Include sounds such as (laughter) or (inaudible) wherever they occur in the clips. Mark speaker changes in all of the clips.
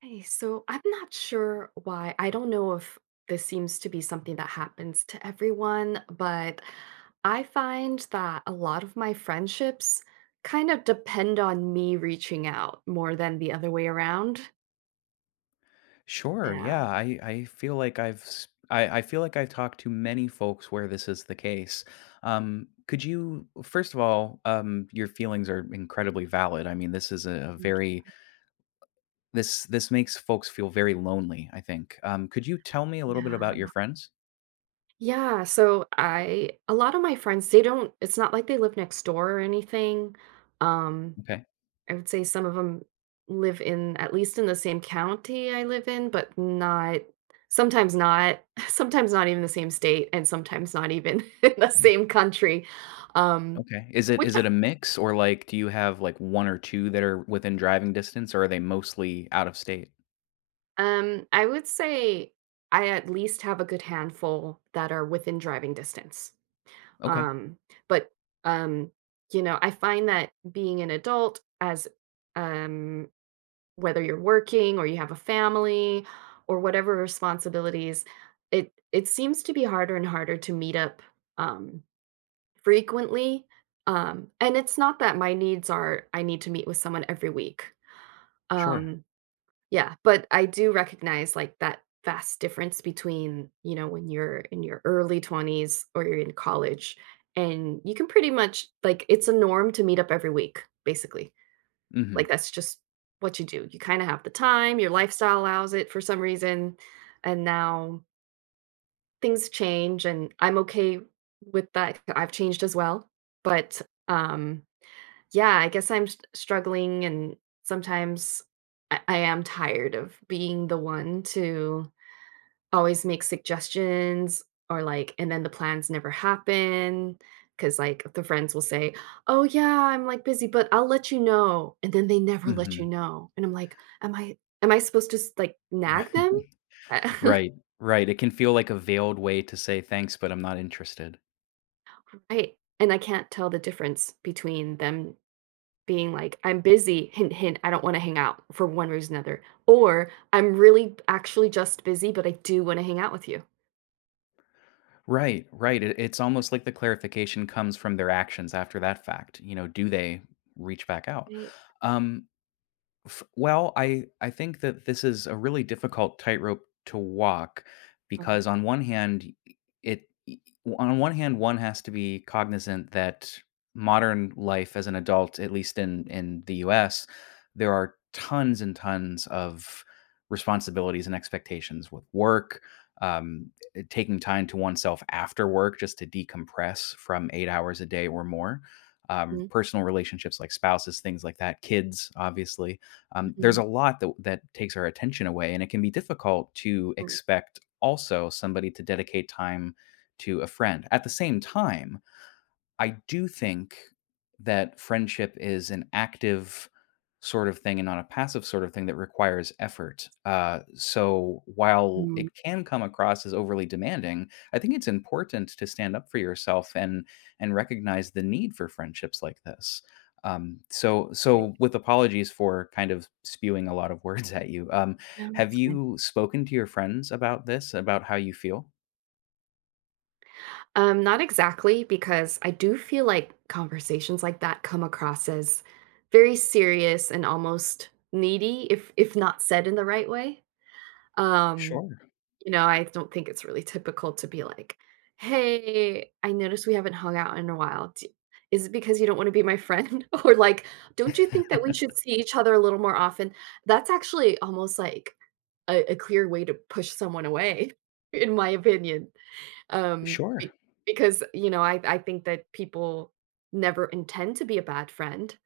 Speaker 1: Hey, so I'm not sure why. I don't know if this seems to be something that happens to everyone, but I find that a lot of my friendships kind of depend on me reaching out more than the other way around.
Speaker 2: Sure.
Speaker 1: Yeah.
Speaker 2: Yeah. I feel like I've s- I feel like I've talked to many folks where this is the case. Could you first of all, Your feelings are incredibly valid. I mean, this is a
Speaker 1: Thank you.
Speaker 2: very this makes folks feel very lonely, I think. Could you tell me a little bit
Speaker 1: Yeah.
Speaker 2: about your friends?
Speaker 1: Yeah. A lot of my friends, they don't, it's not like they live next door or anything. Um
Speaker 2: Okay.
Speaker 1: I would say some of them live in at least in the same county I live in, but not sometimes not, (laughs) sometimes not even the same state, and sometimes not even (laughs) in the
Speaker 2: Mm.
Speaker 1: same country. Um,
Speaker 2: Okay. Is it
Speaker 1: which,
Speaker 2: is it a mix, or like do you have like one or two that are within driving distance, or are they mostly out of state?
Speaker 1: I would say I at least have a good handful that are within driving distance.
Speaker 2: Okay.
Speaker 1: Um, but, um, I find that being an adult, um whether you're working or you have a family or whatever responsibilities, it seems to be harder and harder to meet up um frequently. And it's not that my needs are, I need to meet with someone every week.
Speaker 2: Sure.
Speaker 1: um yeah, but I do recognize like that vast difference between, you know, when you're in your early 20s or you're in college, and you can pretty much like, it's a norm to meet up every week basically. Like,
Speaker 2: Mm-hmm.
Speaker 1: that's just what you do. You kinda have the time, your lifestyle allows it for some reason, and now things change, and I'm okay with that. I've changed as well, but, um, yeah, I guess I'm s struggling, and sometimes I am tired of being the one to always make suggestions, or like, and then the plans never happen because like the friends will say, oh yeah, I'm like busy but I'll let you know, and then they never let you
Speaker 2: Mm-hmm.
Speaker 1: know, and I'm like, am I supposed to like nag them.
Speaker 2: (laughs)
Speaker 1: I,
Speaker 2: Right, right. It can feel like a veiled way to say thanks, but I'm not interested.
Speaker 1: (laughs) I, and I can't tell the difference between them being like I'm busy, hint hint, I don't want to hang out for one reason or another, or I'm really actually just busy but I do want to hang out with you.
Speaker 2: Right, right. It's almost like the clarification comes from their actions after that fact. You know, do they reach back out?
Speaker 1: Right.
Speaker 2: Um, I think that this is a really difficult tightrope to walk
Speaker 1: Um,
Speaker 2: because it i on one hand, one has to be cognizant that modern life as an adult, at least in the US, there are tons and tons of responsibilities and expectations with work, um, taking time to oneself after work just to decompress from 8 hours a day or more. Um,
Speaker 1: mhm,
Speaker 2: personal relationships like spouses, things like that, kids, obviously there's
Speaker 1: mhm,
Speaker 2: a lot that that takes our attention away, and it can be difficult to
Speaker 1: mhm,
Speaker 2: expect also somebody to dedicate time to a friend. At the same time, I do think that friendship is an active sort of thing and not a passive sort of thing that requires effort. So while
Speaker 1: mhm.
Speaker 2: it can come across as overly demanding, I think it's important to stand up for yourself and recognize the need for friendships like this. Um, so
Speaker 1: Right.
Speaker 2: so with apologies for kind of spewing a lot of (laughs) words at you,
Speaker 1: No.
Speaker 2: have you spoken to your friends about this, about how you feel?
Speaker 1: Not exactly, because I do feel like conversations like that come across as very serious and almost needy if not said in the right way. Um,
Speaker 2: Sure.
Speaker 1: you know, I don't think it's really typical to be like, "Hey, I noticed we haven't hung out in a while. Is it because you don't want to be my friend?" (laughs) Or like, "Don't you think that we
Speaker 2: (laughs)
Speaker 1: should see each other a little more often?" That's actually almost like a clear way to push someone away, (laughs) in my opinion.
Speaker 2: Sure.
Speaker 1: Be Because, you know, I think that people never intend to be a bad friend,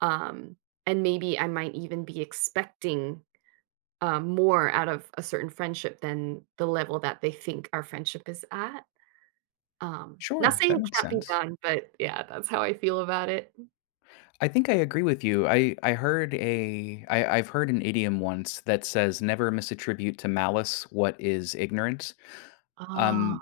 Speaker 1: um, and maybe I might even be expecting more out of a certain friendship than the level that they think our friendship is at. Not
Speaker 2: Sure,
Speaker 1: saying
Speaker 2: that
Speaker 1: it
Speaker 2: makes
Speaker 1: can't be
Speaker 2: sense.
Speaker 1: done, but yeah, that's how I feel about it.
Speaker 2: I think I agree with you. I've heard an idiom once that says never misattribute to malice what is ignorance.
Speaker 1: Oh,
Speaker 2: Um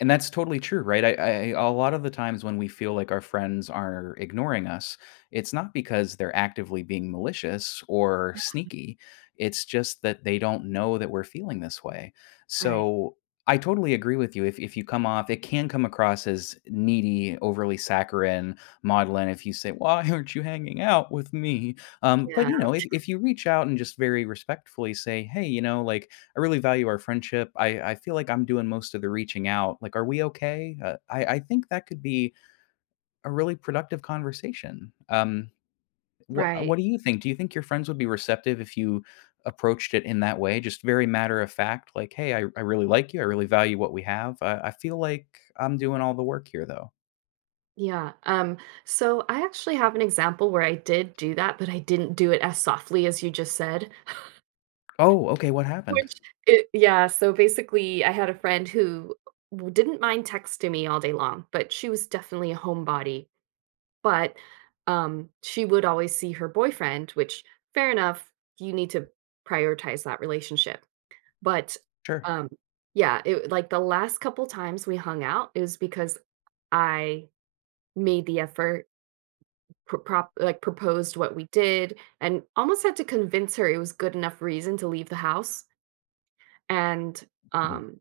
Speaker 2: and that's totally true, right? I A lot of the times when we feel like our friends are ignoring us, it's not because they're actively being malicious or sneaky. It's just that they don't know that we're feeling this way.
Speaker 1: right.
Speaker 2: So I totally agree with you. If you come off, it can come across as needy, overly saccharine, maudlin, if you say, "Why aren't you hanging out with me?" But
Speaker 1: Yeah,
Speaker 2: you know, if you reach out and just very respectfully say, "Hey, you know, like I really value our friendship. I feel like I'm doing most of the reaching out. Like, are we okay?" I think that could be a really productive conversation.
Speaker 1: right.
Speaker 2: What do you think? Do you think your friends would be receptive if you approached it in that way? Just very matter of fact, like, "Hey, I really like you. I really value what we have. I feel like I'm doing all the work here, though."
Speaker 1: Yeah, um, so I actually have an example where I did do that, but I didn't do it as softly as you just said.
Speaker 2: Oh, okay. What happened?
Speaker 1: Which it Yeah, so basically, I had a friend who w didn't mind texting me all day long, but she was definitely a homebody, but, she would always see her boyfriend, which, fair enough, you need to prioritize that relationship, but,
Speaker 2: Sure.
Speaker 1: um yeah, it like, the last couple times we hung out, it was because I made the effort, proposed what we did, and almost had to convince her it was good enough reason to leave the house. and,
Speaker 2: Mm-hmm.
Speaker 1: um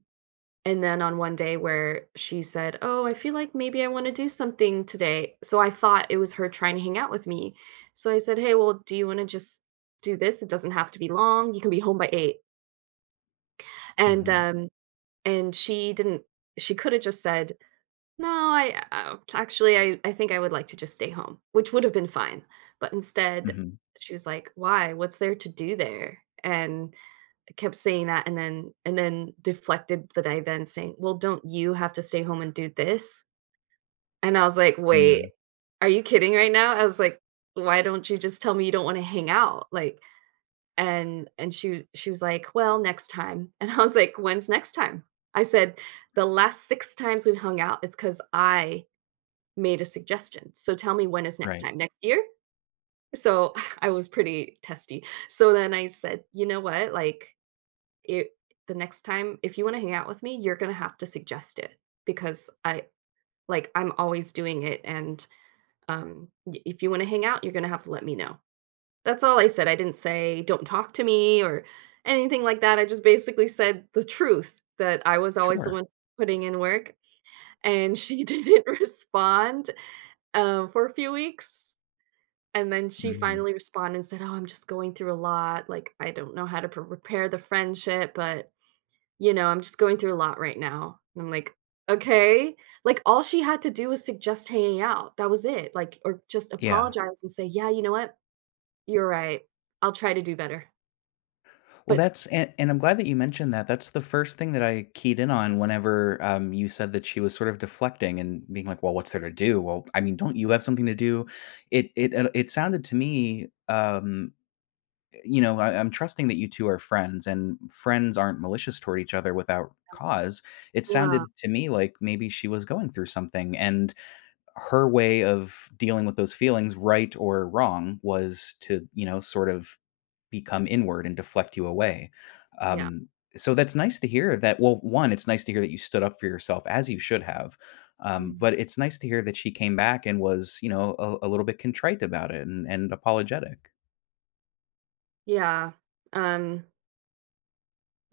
Speaker 1: And then on one day where she said, "Oh, I feel like maybe I wanna do something today." So I thought it was her trying to hang out with me. So I said, "Hey, well, do you wanna just do this? It doesn't have to be long. You can be home by 8." And,
Speaker 2: Mm-hmm.
Speaker 1: um, and she coulda just said, "No, I actually, I think I would like to just stay home," which would have been fine. But instead,
Speaker 2: Mm-hmm.
Speaker 1: she was like, "Why? What's there to do there?" And kept saying that and then deflected the night then saying, "Well, don't you have to stay home and do this?" And I was like, "Wait,
Speaker 2: Mm-hmm.
Speaker 1: are you kidding right now?" I was like, "Why don't you just tell me you don't wanna hang out?" Like, and she was like, "Well, next time." (laughs) And I was like, "When's next time?" I said, "The last 6 times we've hung out, it's because I made a suggestion. So tell me when is next
Speaker 2: Right.
Speaker 1: time, next year?" So (laughs) I was pretty testy. So then I said, "You know what? Like" it The next time if you wanna hang out with me, you're gonna have to suggest it because I, like, I'm always doing it, and, I if you wanna hang out, you're gonna have to let me know. That's all I said. I didn't say, "Don't talk to me," or anything like that. I just basically said the truth, that I was always the
Speaker 2: Sure.
Speaker 1: one putting in work, and she (laughs) didn't respond, for a few weeks, and then she
Speaker 2: Mm-hmm.
Speaker 1: finally responded and said, "Oh, I'm just going through a lot, like, I don't know how to p repair the friendship, but you know, I'm just going through a lot right now." And I'm like, okay. Like, all she had to do was suggest hanging out. That was it. Like, or just
Speaker 2: Yeah.
Speaker 1: apologize and say, yeah, you know what? You're right. I'll try to do better.
Speaker 2: Well,
Speaker 1: But
Speaker 2: that's, and I'm glad that you mentioned that. That's the first thing that I keyed in on whenever you said that she was sort of deflecting and being like, "Well, what's there to do? Well, I mean, don't you have something to do?" It sounded to me, you know, I'm trusting that you two are friends, and friends aren't malicious toward each other without cause. It
Speaker 1: yeah,
Speaker 2: sounded to me like maybe she was going through something, and her way of dealing with those feelings, right or wrong, was to you know sort of become inward and deflect you away.
Speaker 1: yeah.
Speaker 2: Um, so that's nice to hear that. Well, one, it's nice to hear that you stood up for yourself as you should have.
Speaker 1: Mm.
Speaker 2: But it's nice to hear that she came back and was, you know, a little bit contrite about it, and apologetic.
Speaker 1: Yeah. Um,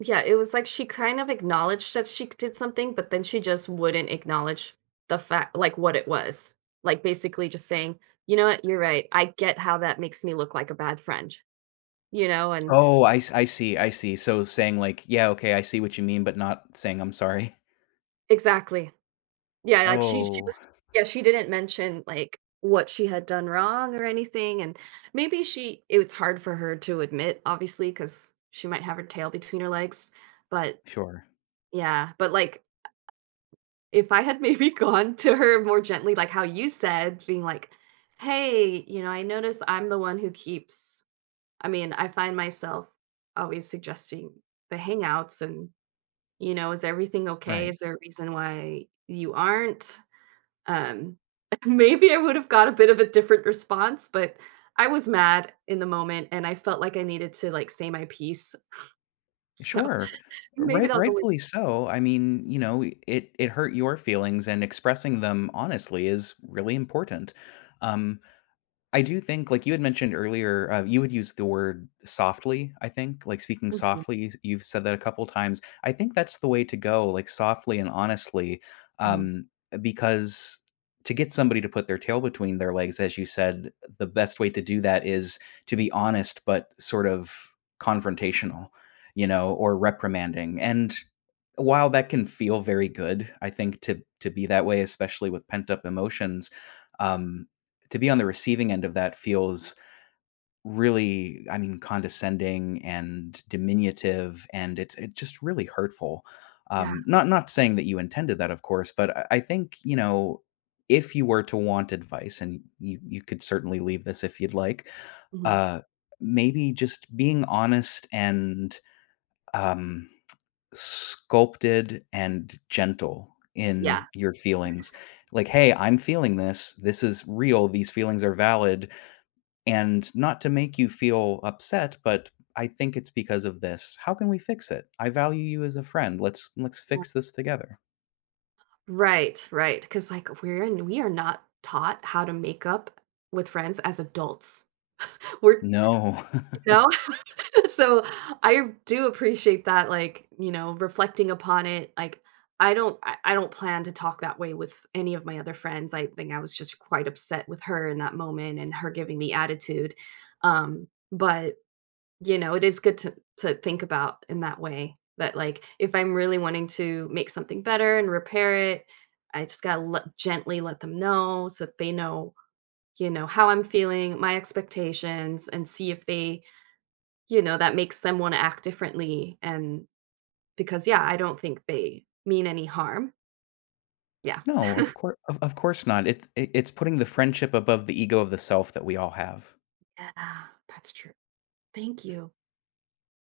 Speaker 1: yeah, it was like she kind of acknowledged that she did something, but then she just wouldn't acknowledge the fact, like, what it was. Like basically just saying, you know what, you're right. I get how that makes me look like a bad friend, you know. And
Speaker 2: I see. I see. So saying, like, yeah, okay, I see what you mean, but not saying I'm sorry.
Speaker 1: exactly. Yeah, like, she
Speaker 2: Oh,
Speaker 1: was, yeah, she didn't mention, like, what she had done wrong or anything. And maybe she it was hard for her to admit, obviously, because she might have her tail between her legs, but
Speaker 2: sure.
Speaker 1: yeah, but, like, if I had maybe (laughs) gone to her more gently, like how you said, being like, "Hey, you know, I notice I'm the one who keeps," I mean, I find myself always suggesting the hangouts, and, you know, "Is everything okay?
Speaker 2: Right.
Speaker 1: Is there a reason why you aren't?" Um, (laughs) Maybe I would have got a bit of a different response, but I was mad in the moment and I felt like I needed to like say my piece. So
Speaker 2: Sure.
Speaker 1: (laughs) maybe
Speaker 2: Right,
Speaker 1: that was only
Speaker 2: rightfully so. I mean, you know, it hurt your feelings, and expressing them honestly is really important. Um I do think, like you had mentioned earlier, you would use the word softly, I think, like speaking
Speaker 1: Mhm,
Speaker 2: softly. You've said that a couple times. I think that's the way to go, like softly and honestly,
Speaker 1: mhm.
Speaker 2: um, because to get somebody to put their tail between their legs, as you said, the best way to do that is to be honest, but sort of confrontational, you know, or reprimanding. And while that can feel very good, I think, to be that way, especially with pent up emotions, um, to be on the receiving end of that feels really, I mean, condescending and diminutive, and it's just really hurtful.
Speaker 1: Yeah,
Speaker 2: Not not saying that you intended that, of course, but I think you know, if you were to want advice, and you could certainly leave this if you'd like,
Speaker 1: mhm.
Speaker 2: uh, maybe just being honest, and um, sculpted and gentle
Speaker 1: Yeah.
Speaker 2: in your feelings. Like, "Hey, I'm feeling this. This is real. These feelings are valid. And not to make you feel upset, but I think it's because of this. How can we fix it? I value you as a friend. Let's fix this together."
Speaker 1: Right, right. Because like we are not taught how to make up with friends as adults. (laughs) We're,
Speaker 2: No.
Speaker 1: you
Speaker 2: (laughs)
Speaker 1: know? (laughs) So I do appreciate that, like, you know, reflecting upon it. Like, I don't plan to talk that way with any of my other friends. I think I was just quite upset with her in that moment and her giving me attitude. But you know, it is good to think about in that way, that like if I'm really wanting to make something better and repair it, I just gotta let, gently let them know so that they know, you know, how I'm feeling, my expectations, and see if they, you know, that makes them wanna act differently. And because, yeah, I don't think they mean any harm. Yeah.
Speaker 2: No, of course not. It's putting the friendship above the ego of the self that we all have.
Speaker 1: Yeah, that's true. Thank you.